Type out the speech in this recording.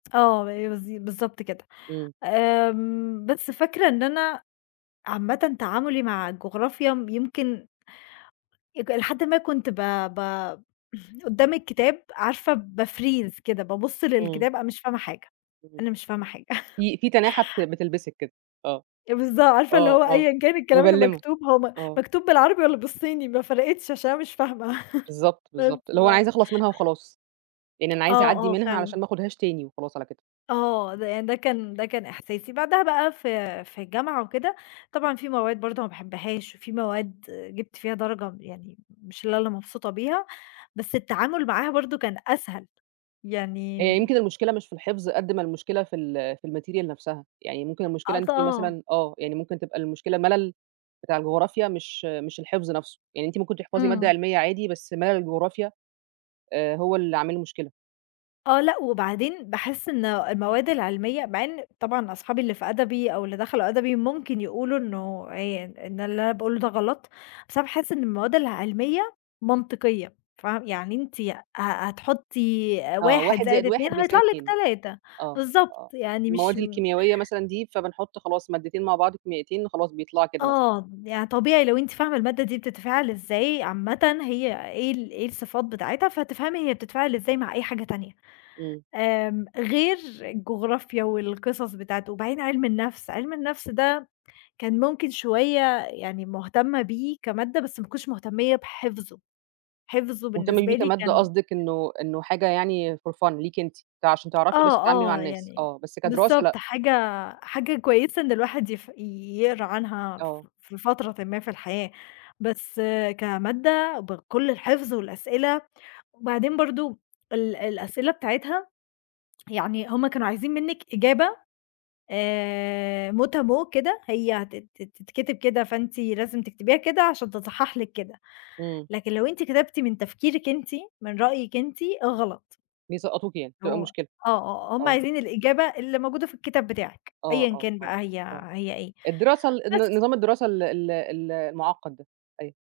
آه ب بالض بالضبط كده. إمم. آمم بس فاكرة إن أنا عامةً تعاملي مع الجغرافيا م يمكن اك إلى حد ما كنت ب ب قدام الكتاب عارفة باfreeze كده. بابص إمم. للكتاب، أنا مش فاهمة حاجة، إمم. أنا مش فاهمة حاجة في في تناحة بت بتلبِسِك كده. آه. بالضا عارفة اللي آه هو آه. أيًا كان الكلام اللي مبلّمة. مكتوب، هو م آه. مكتوب بالعربي، والّا بالصيني، ما فرقِتش عشان أنا مش فاهمة بالضبط، بالضبط. اللي هو عايزة [unintelligible] اخلَص منها وخلاص. يعني أنا عايزة آه، اعدّي آه، منها، علشان فعلًا. ما اخدهاش تاني وخلاص على كده. آه. ده يع ده كان ده كان إحساسي. بعدها بقى في في الجامعة وكده، طبعًا في مواد برضه ما باحبهاش، وفي مواد جِبت فيها درجة يعني مش لا اللي مبسوطة بيها، بس التعامل معاها برضه كان أسهل يعني هي م يمكن المشكلة مش في الحفظ، قد ما المشكلة في ال في ال material نفْسها. يعني ممكن المشكلة إن أنتِ [unintelligible] مثلًا آه، يعني ممكن تبقى المشكلة ملل بتاع الجغرافيا مش مش الحفظ نفْسه. يعني أنتِ ممكن تحفظي مادة إمم. علمية عادي، بس ملل الجغرافيا، آآ هو اللي عامل مشكلة. آه، لأ. وبعدين باحس إن المواد العلمية مع إن طبعًا أصحابي اللي في أدبي، أو اللي دخلوا أدبي، ممكن يقولوا إنه آآ إن اللي أنا باقوله ده غلط، بس أنا باحس إن المواد العلمية منطقية فاه يعني أنتِ ه هتحطّي آه، 1 1 زائد زائد 2 1 هيطلع بيساوي لِك 2 3 آه. بالضبط، آه. يعني مش المواد م الكيمياوية مثلًا دي، فبنحُط خلاص مادتين مع بعض كيميائيتين، خلاص بيطلَعوا كده مثلًا. آه. يعني طبيعي لو أنتِ فاهمة المادة دي بتتفاعل إزاي عامةً هي إيه ال إيه الصفات بتاعتها، فتفهمي هي بتتفاعل إزاي مع أي حاجة تانية. إمم. آمم غير الجغرافيا، والقصص بتاعته. وبعدين عِلم النفْس، عِلم النفْس ده كان ممكن شوية يعني مهتمة بيه كمادة، بس ما كنتش مهتمية بحَفظُه. حَفظُه مهتمة بالنسبة بيه لي كمادة كان قصدِك، إنه إنه حاجة يعني for fun ليكِ أنتِ ت عشان تعرفي بس آه، تتعاملي مع آه. الناس. يعني آه، بس كدراسة بالضبط لأ. حاجة حاجة كويسة إن الواحد يف يقرا عنها آه. ف في فترةٍ ما في الحياة. بس كمادة بكل الحفظ والأسئلة، وبعدين برضه ال الأسئلة بتاعتها يعني هم كانوا عايزين منِّك إجابة آآ Mot à mot كده. هي هتت تتكتب كده، فأنتِ لازم تكتبيها كده، عشان تتصحح لِك كده. إمم. لكن لو أنتِ كتبتِ من تفكيرِك أنتِ، من رأيِِك أنتِ، غلط. بيسقّطوكِ يعني، تبقى هو مشكلة. آه، آه. هم آه. عايزين الإجابة اللي موجودة في الكتاب بتاعِك. آه، أيًا آه، كان آه، بقى هي آه. هي إيه. الدراسة ال الن بس. نظام الدراسة ال ال ال المُعقّد ده. أيوه.